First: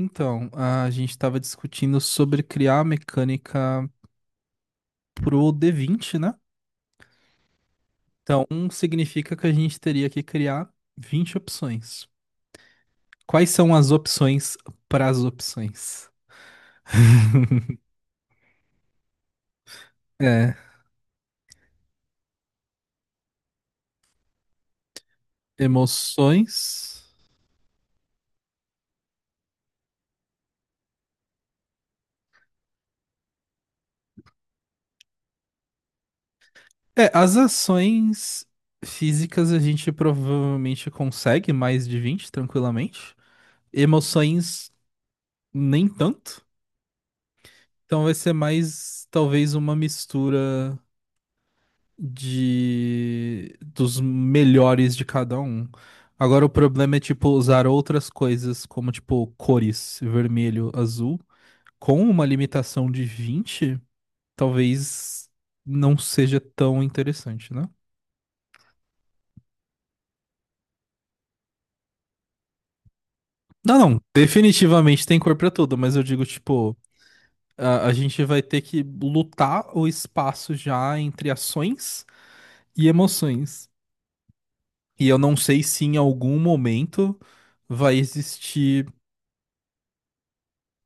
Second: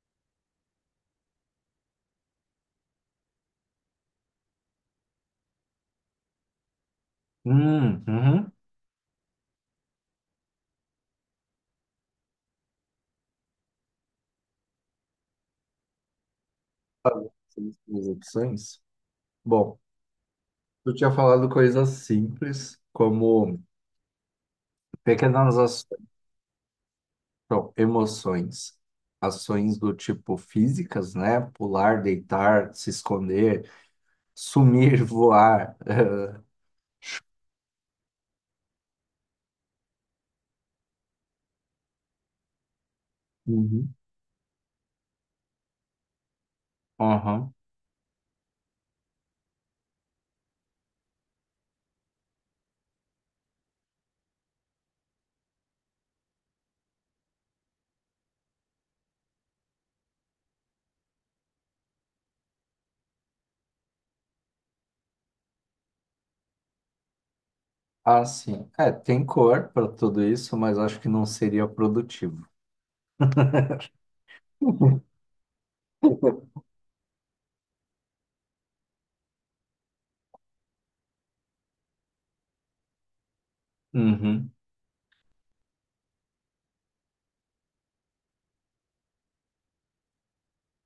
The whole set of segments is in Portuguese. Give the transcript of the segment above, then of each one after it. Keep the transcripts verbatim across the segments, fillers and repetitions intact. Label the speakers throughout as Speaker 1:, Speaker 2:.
Speaker 1: Então, a gente estava discutindo sobre criar a mecânica pro D vinte, né?
Speaker 2: Hum,
Speaker 1: Então,
Speaker 2: uhum.
Speaker 1: um significa que a gente teria que criar vinte opções. Quais são as opções para as opções?
Speaker 2: Fazer essas duas opções. Bom,
Speaker 1: É,
Speaker 2: eu tinha falado coisas simples, como pequenas aço-
Speaker 1: emoções.
Speaker 2: não, emoções, ações do tipo físicas, né? Pular, deitar, se esconder, sumir, voar. eh,
Speaker 1: É, as ações físicas a gente provavelmente consegue mais de vinte tranquilamente.
Speaker 2: Uhum.
Speaker 1: Emoções, nem tanto.
Speaker 2: Aham.
Speaker 1: Então vai ser mais talvez uma mistura de dos melhores de cada um. Agora o problema é tipo usar outras coisas como tipo cores, vermelho, azul, com uma limitação de vinte talvez não seja tão interessante, né?
Speaker 2: Ah, sim. É, tem cor para tudo isso, mas acho que não seria produtivo.
Speaker 1: Não, não, definitivamente tem cor pra tudo, mas eu digo tipo a, a gente vai ter que lutar o espaço já entre ações e emoções.
Speaker 2: Uhum.
Speaker 1: E eu não sei se em algum momento vai existir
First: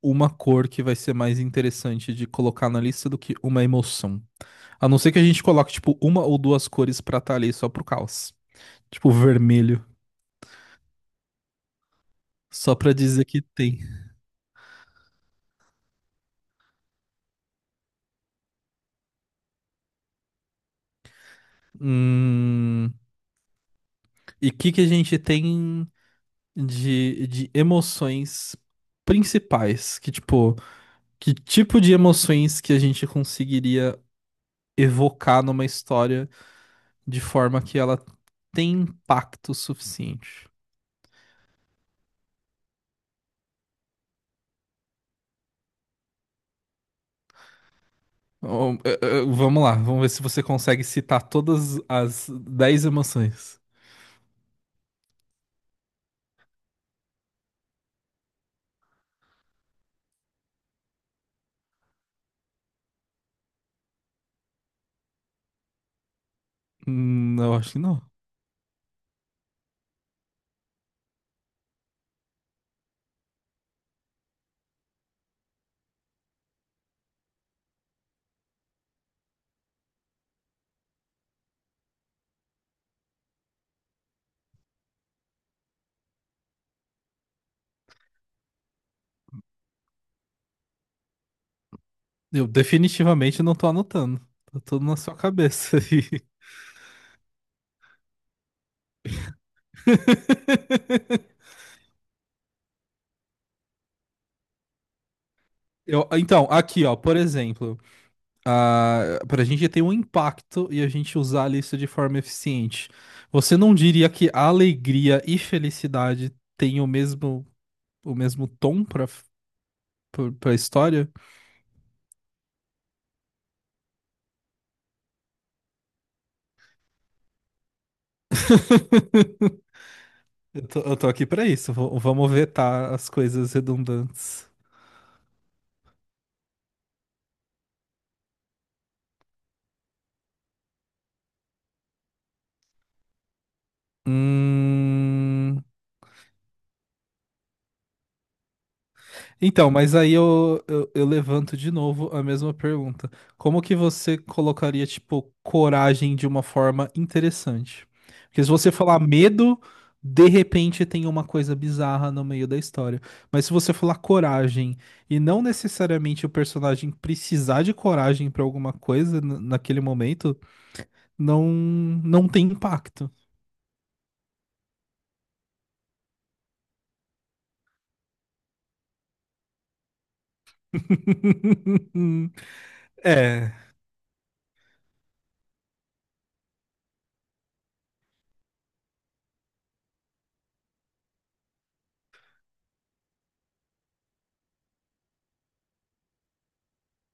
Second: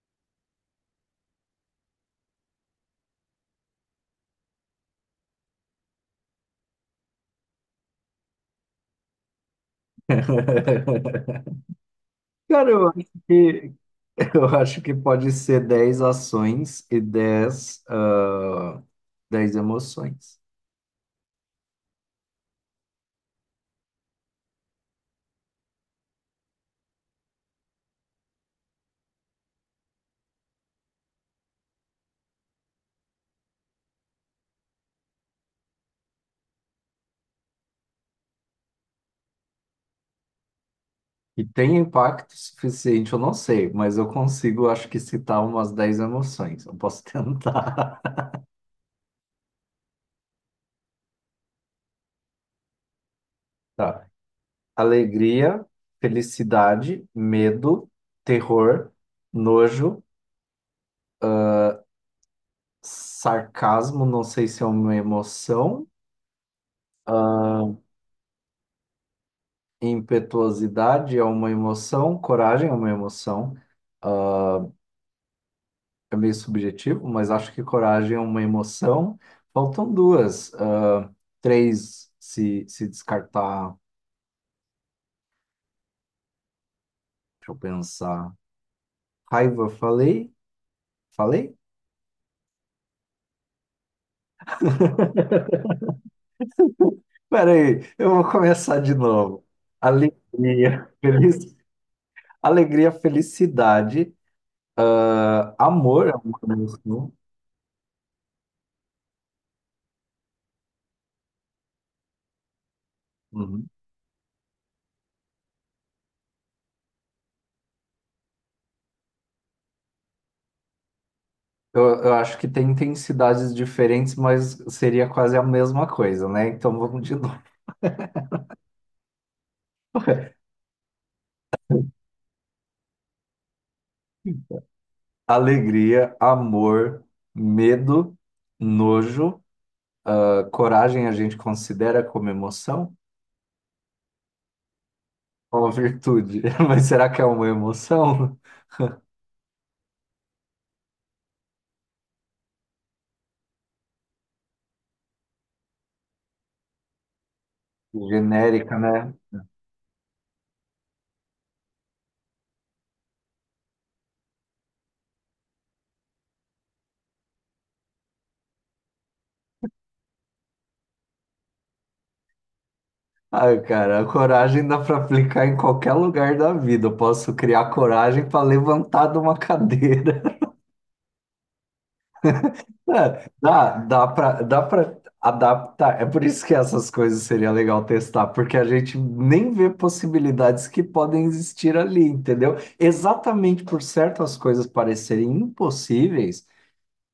Speaker 1: uma cor que vai ser mais interessante de colocar na lista do que uma emoção. A não ser que a gente coloque, tipo, uma ou duas cores pra estar ali só pro caos. Tipo, vermelho.
Speaker 2: Cara,
Speaker 1: Só
Speaker 2: eu
Speaker 1: pra
Speaker 2: acho
Speaker 1: dizer que
Speaker 2: que,
Speaker 1: tem.
Speaker 2: Eu acho que pode ser dez ações e dez ah, dez emoções.
Speaker 1: Hum, E o que que a gente tem de, de emoções principais? Que, tipo, que tipo de emoções que a gente conseguiria evocar numa história de forma que ela tem impacto suficiente?
Speaker 2: E tem impacto suficiente, eu não sei, mas eu consigo, acho que, citar umas dez emoções. Eu posso tentar.
Speaker 1: Oh, eh, eh, vamos lá, vamos ver se você consegue citar todas as dez emoções.
Speaker 2: Tá. Alegria, felicidade, medo, terror, nojo, sarcasmo, não sei se é uma emoção.
Speaker 1: Hum, eu acho que
Speaker 2: ah,
Speaker 1: não.
Speaker 2: Impetuosidade é uma emoção, coragem é uma emoção. É meio subjetivo, mas acho que coragem é uma emoção. Faltam duas, ah, três se, se descartar. Deixa eu pensar. Raiva, falei? Falei?
Speaker 1: Eu definitivamente não tô anotando. Tá tudo na sua cabeça aí.
Speaker 2: Peraí, eu vou começar de novo. Alegria, feliz, alegria, felicidade, ah, amor
Speaker 1: Eu,
Speaker 2: é
Speaker 1: então,
Speaker 2: uma
Speaker 1: aqui, ó,
Speaker 2: emoção.
Speaker 1: por exemplo, ah, pra gente ter um impacto e a gente usar a lista de forma eficiente, você
Speaker 2: Uhum.
Speaker 1: não diria que alegria e felicidade têm o mesmo, o mesmo tom pra, pra, pra história?
Speaker 2: Eu, eu acho que tem intensidades diferentes, mas seria quase a mesma coisa, né? Então vamos de novo.
Speaker 1: Eu tô, eu tô aqui pra isso. V- vamos vetar as coisas redundantes.
Speaker 2: Alegria, amor, medo, nojo. Ah, coragem a gente considera como emoção?
Speaker 1: Hum...
Speaker 2: Uma virtude. Mas será que é uma emoção?
Speaker 1: Então, mas aí eu, eu, eu levanto de novo a mesma pergunta. Como que você colocaria, tipo, coragem de uma forma interessante? Porque se você
Speaker 2: Genérica,
Speaker 1: falar
Speaker 2: né?
Speaker 1: medo, de repente tem uma coisa bizarra no meio da história. Mas se você falar coragem e não necessariamente o personagem precisar de coragem pra alguma coisa n- naquele momento, não, não tem impacto.
Speaker 2: Ai, cara, a coragem dá para aplicar em qualquer lugar da vida. Eu posso criar coragem para levantar de uma cadeira. É,
Speaker 1: É,
Speaker 2: dá, dá pra, dá pra adaptar. É por isso que essas coisas seria legal testar, porque a gente nem vê possibilidades que podem existir ali, entendeu? Exatamente por certas coisas parecerem impossíveis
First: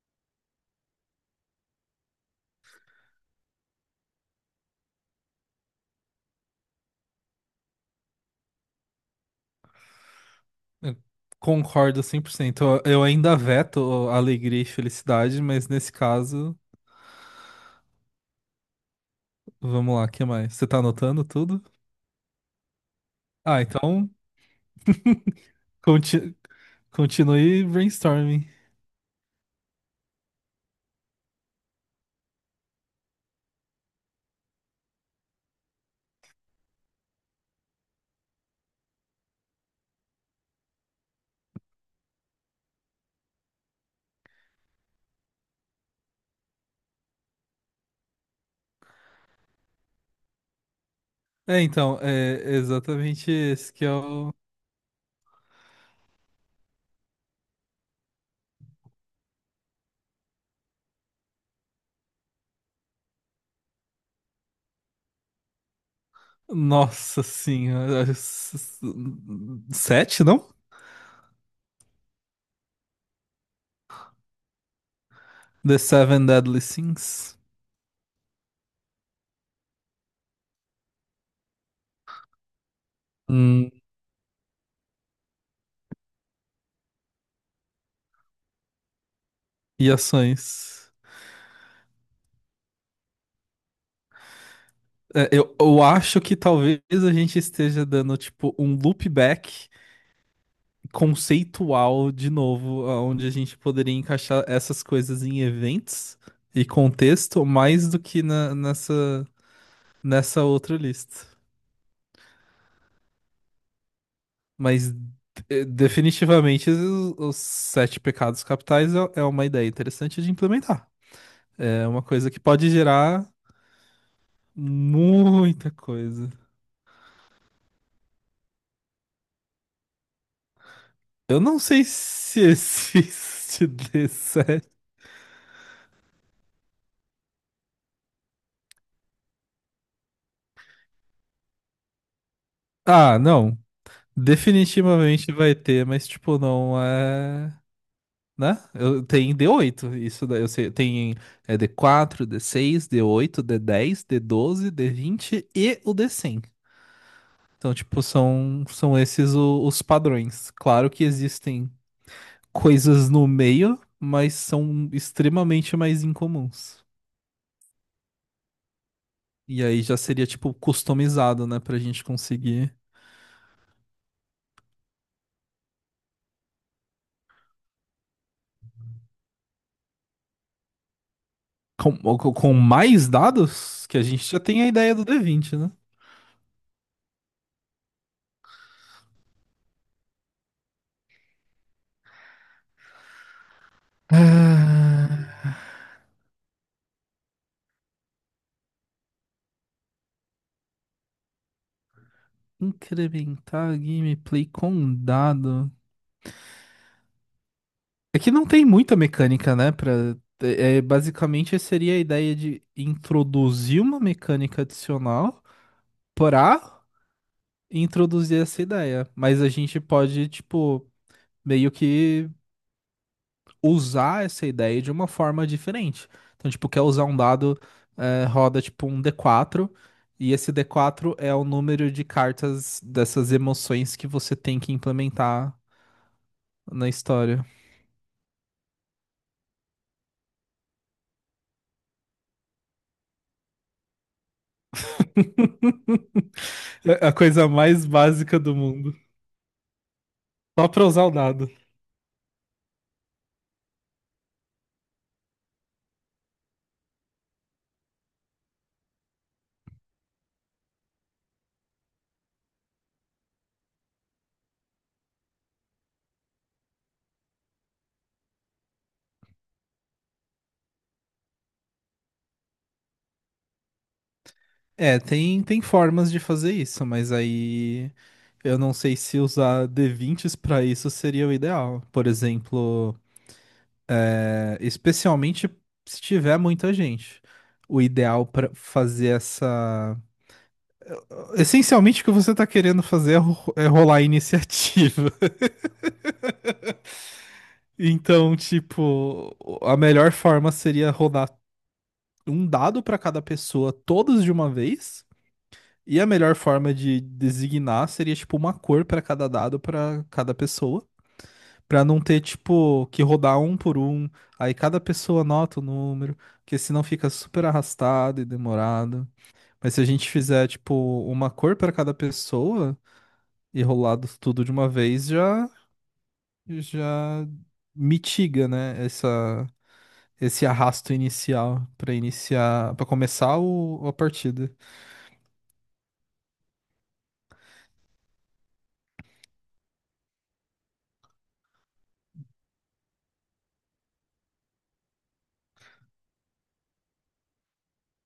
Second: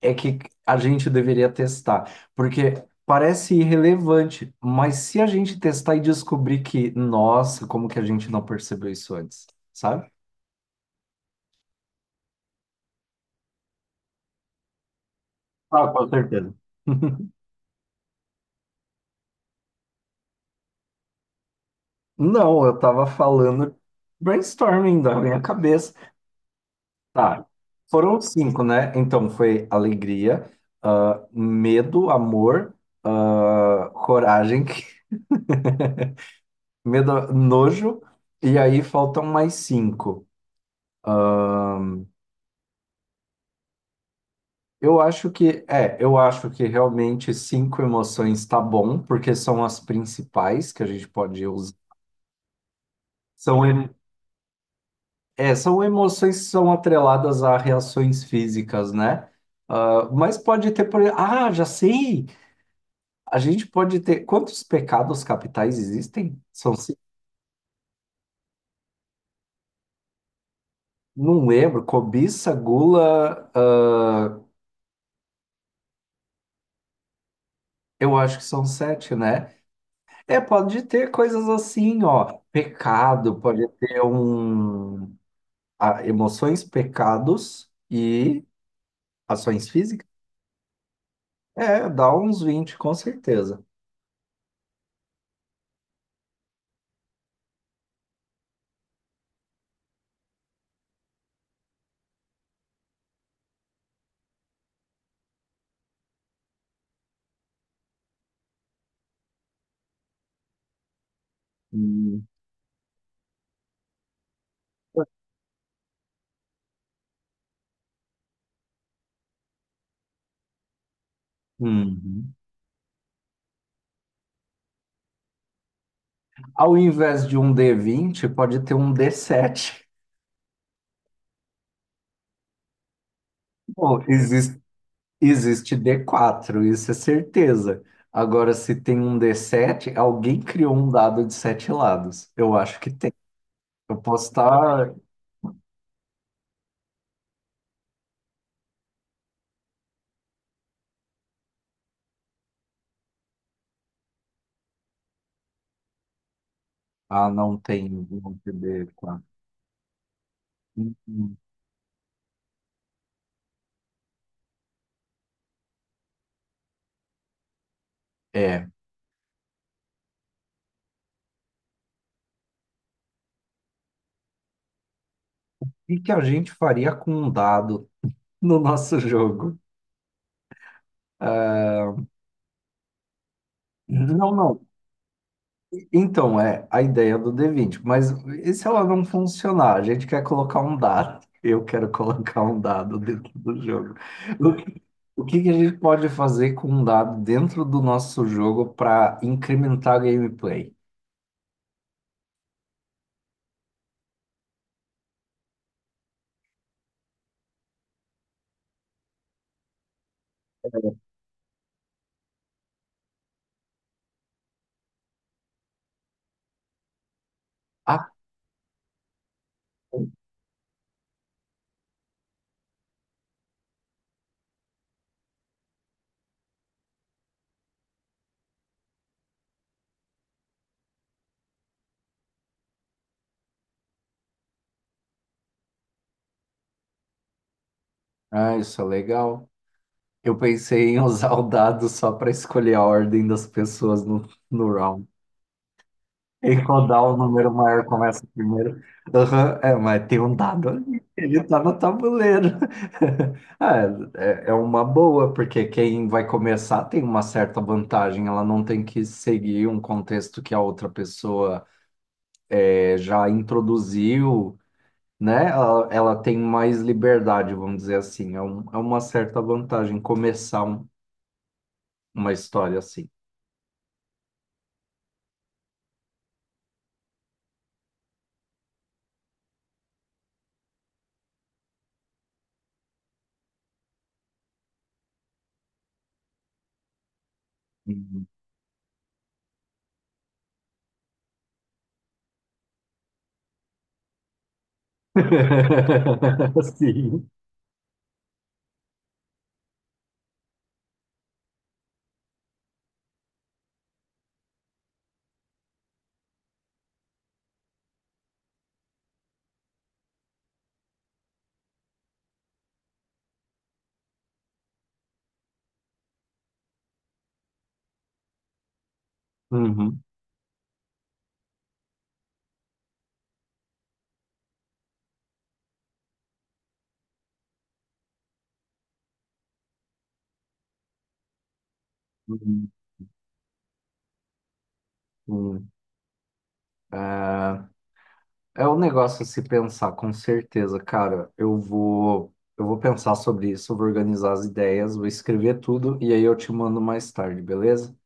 Speaker 2: é que a gente deveria testar, porque parece irrelevante, mas se a gente testar e descobrir que, nossa, como que a gente não percebeu isso antes, sabe?
Speaker 1: eu concordo cem por cento. Eu eu ainda veto alegria e felicidade, mas
Speaker 2: Ah,
Speaker 1: nesse
Speaker 2: com certeza.
Speaker 1: caso, vamos lá, o que mais? Você tá anotando tudo?
Speaker 2: Não, eu tava
Speaker 1: Ah,
Speaker 2: falando
Speaker 1: então
Speaker 2: brainstorming da minha cabeça.
Speaker 1: conti-
Speaker 2: Tá.
Speaker 1: continue
Speaker 2: Foram
Speaker 1: brainstorming.
Speaker 2: cinco, né? Então foi alegria, ah, medo, amor, ah, coragem, medo, nojo, e aí faltam mais cinco. Eu acho que, é, eu acho que realmente cinco emoções tá bom, porque são as principais que a gente pode
Speaker 1: É,
Speaker 2: usar.
Speaker 1: então, é exatamente
Speaker 2: São,
Speaker 1: esse que
Speaker 2: em-
Speaker 1: é o.
Speaker 2: é, são emoções que são atreladas a reações físicas, né? Ah, mas pode ter, por... ah, já sei! A gente pode ter. Quantos pecados capitais existem? São cinco.
Speaker 1: Nossa senhora. é s- s- Sete, não?
Speaker 2: Não lembro. Cobiça, gula. Ah,
Speaker 1: The Seven Deadly Sins.
Speaker 2: eu acho que são sete, né? É, pode ter coisas assim, ó. Pecado, pode
Speaker 1: Hum,
Speaker 2: ter um. Ah, emoções, pecados e ações
Speaker 1: e
Speaker 2: físicas.
Speaker 1: ações.
Speaker 2: É, dá uns vinte com certeza.
Speaker 1: É, Eu, eu acho que talvez a gente esteja dando, tipo, um loopback conceitual de novo, onde a gente poderia encaixar essas coisas em eventos e contexto mais do que na- nessa, nessa outra lista.
Speaker 2: Hum.
Speaker 1: Mas eh, definitivamente os, os sete pecados capitais é, é uma ideia interessante de implementar. É uma coisa
Speaker 2: Uhum.
Speaker 1: que pode gerar muita coisa.
Speaker 2: Ao invés de um dê vinte, pode ter um dê sete.
Speaker 1: Eu não sei se existe
Speaker 2: Bom, existe
Speaker 1: D sete.
Speaker 2: Existe dê quatro, isso é certeza. Agora, se tem um dê sete, alguém criou um dado de sete lados. Eu acho que tem.
Speaker 1: Ah, não.
Speaker 2: Eu posso estar.
Speaker 1: Definitivamente vai ter, mas tipo, não é. Né? Eu, tem d oito, isso daí eu sei. Tem é, d quatro, d seis, d oito, d dez, d doze, d vinte e o d cem.
Speaker 2: Ah, não
Speaker 1: Então,
Speaker 2: tem
Speaker 1: tipo,
Speaker 2: um
Speaker 1: são,
Speaker 2: d
Speaker 1: são
Speaker 2: quatro.
Speaker 1: esses o- os padrões. Claro que
Speaker 2: Hum,
Speaker 1: existem coisas no meio, mas são extremamente mais incomuns.
Speaker 2: É. O
Speaker 1: E aí já seria, tipo, customizado, né? Pra gente conseguir.
Speaker 2: que que a gente faria com um dado no nosso jogo?
Speaker 1: Com, com com mais dados, que a gente
Speaker 2: Não,
Speaker 1: já tem a
Speaker 2: não.
Speaker 1: ideia do d vinte, né?
Speaker 2: Então, é a ideia do dê vinte, mas e se ela não funcionar? A gente quer colocar um dado. Eu quero colocar um dado dentro do jogo. O que, o
Speaker 1: Ah,
Speaker 2: que que a gente pode fazer com um dado dentro do nosso jogo para incrementar a gameplay?
Speaker 1: incrementar a gameplay com um dado. É que não tem muita mecânica, né? Pra... É, é, basicamente, seria a ideia de introduzir uma mecânica adicional para
Speaker 2: Ah,
Speaker 1: introduzir essa ideia. Mas a gente pode, tipo, meio que usar essa ideia de uma forma diferente. Então, tipo, quer usar um dado, é, roda tipo um d quatro. E esse d quatro é o número de cartas dessas emoções que você tem que implementar na história.
Speaker 2: ah, isso é legal. Eu pensei em usar o dado só para escolher a ordem das pessoas no, no round. E qual dá
Speaker 1: É a
Speaker 2: o
Speaker 1: coisa
Speaker 2: número maior
Speaker 1: mais
Speaker 2: começa
Speaker 1: básica do
Speaker 2: primeiro.
Speaker 1: mundo.
Speaker 2: Aham. É, mas tem um dado
Speaker 1: Só pra
Speaker 2: ali,
Speaker 1: usar o
Speaker 2: ele
Speaker 1: dado.
Speaker 2: tá no tabuleiro. Ah, É, é uma boa, porque quem vai começar tem uma certa vantagem, ela não tem que seguir um contexto que a outra pessoa eh, já introduziu, né? Ela, ela tem mais liberdade, vamos dizer assim. É, um- é uma certa vantagem começar um- uma história assim.
Speaker 1: É, tem, tem formas de fazer isso, mas aí eu não sei se usar d vinte s pra isso seria o ideal. Por exemplo, é, especialmente se tiver muita gente. O
Speaker 2: Uhum.
Speaker 1: ideal pra fazer essa. Essencialmente, o que você tá querendo fazer é ro- é rolar a iniciativa.
Speaker 2: Sim.
Speaker 1: Então, tipo, a melhor forma seria rodar um dado pra cada pessoa, todos de uma vez. E a melhor forma de designar seria tipo uma cor pra cada dado pra cada pessoa, pra não ter tipo que rodar um por um, aí cada pessoa anota o número, porque senão fica super arrastado e demorado. Mas se a
Speaker 2: Uhum.
Speaker 1: gente fizer tipo uma cor pra cada pessoa e rolar do- tudo de uma vez, já já mitiga, né, essa esse arrasto inicial pra
Speaker 2: Uhum.
Speaker 1: iniciar, pra começar o, a partida.
Speaker 2: Uhum. É, é um negócio a se pensar, com certeza, cara. Eu vou, eu vou pensar sobre isso, vou organizar as ideias, vou escrever tudo e aí eu te mando mais tarde, beleza?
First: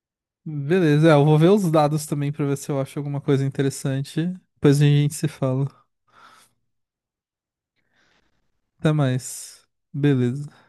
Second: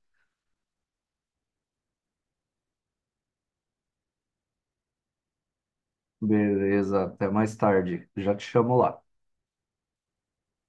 Speaker 1: Beleza, é, eu vou ver os dados também pra ver se eu acho alguma coisa interessante. Depois a gente se fala.
Speaker 2: Beleza, até mais tarde. Já te chamo
Speaker 1: Até
Speaker 2: lá.
Speaker 1: mais. Beleza.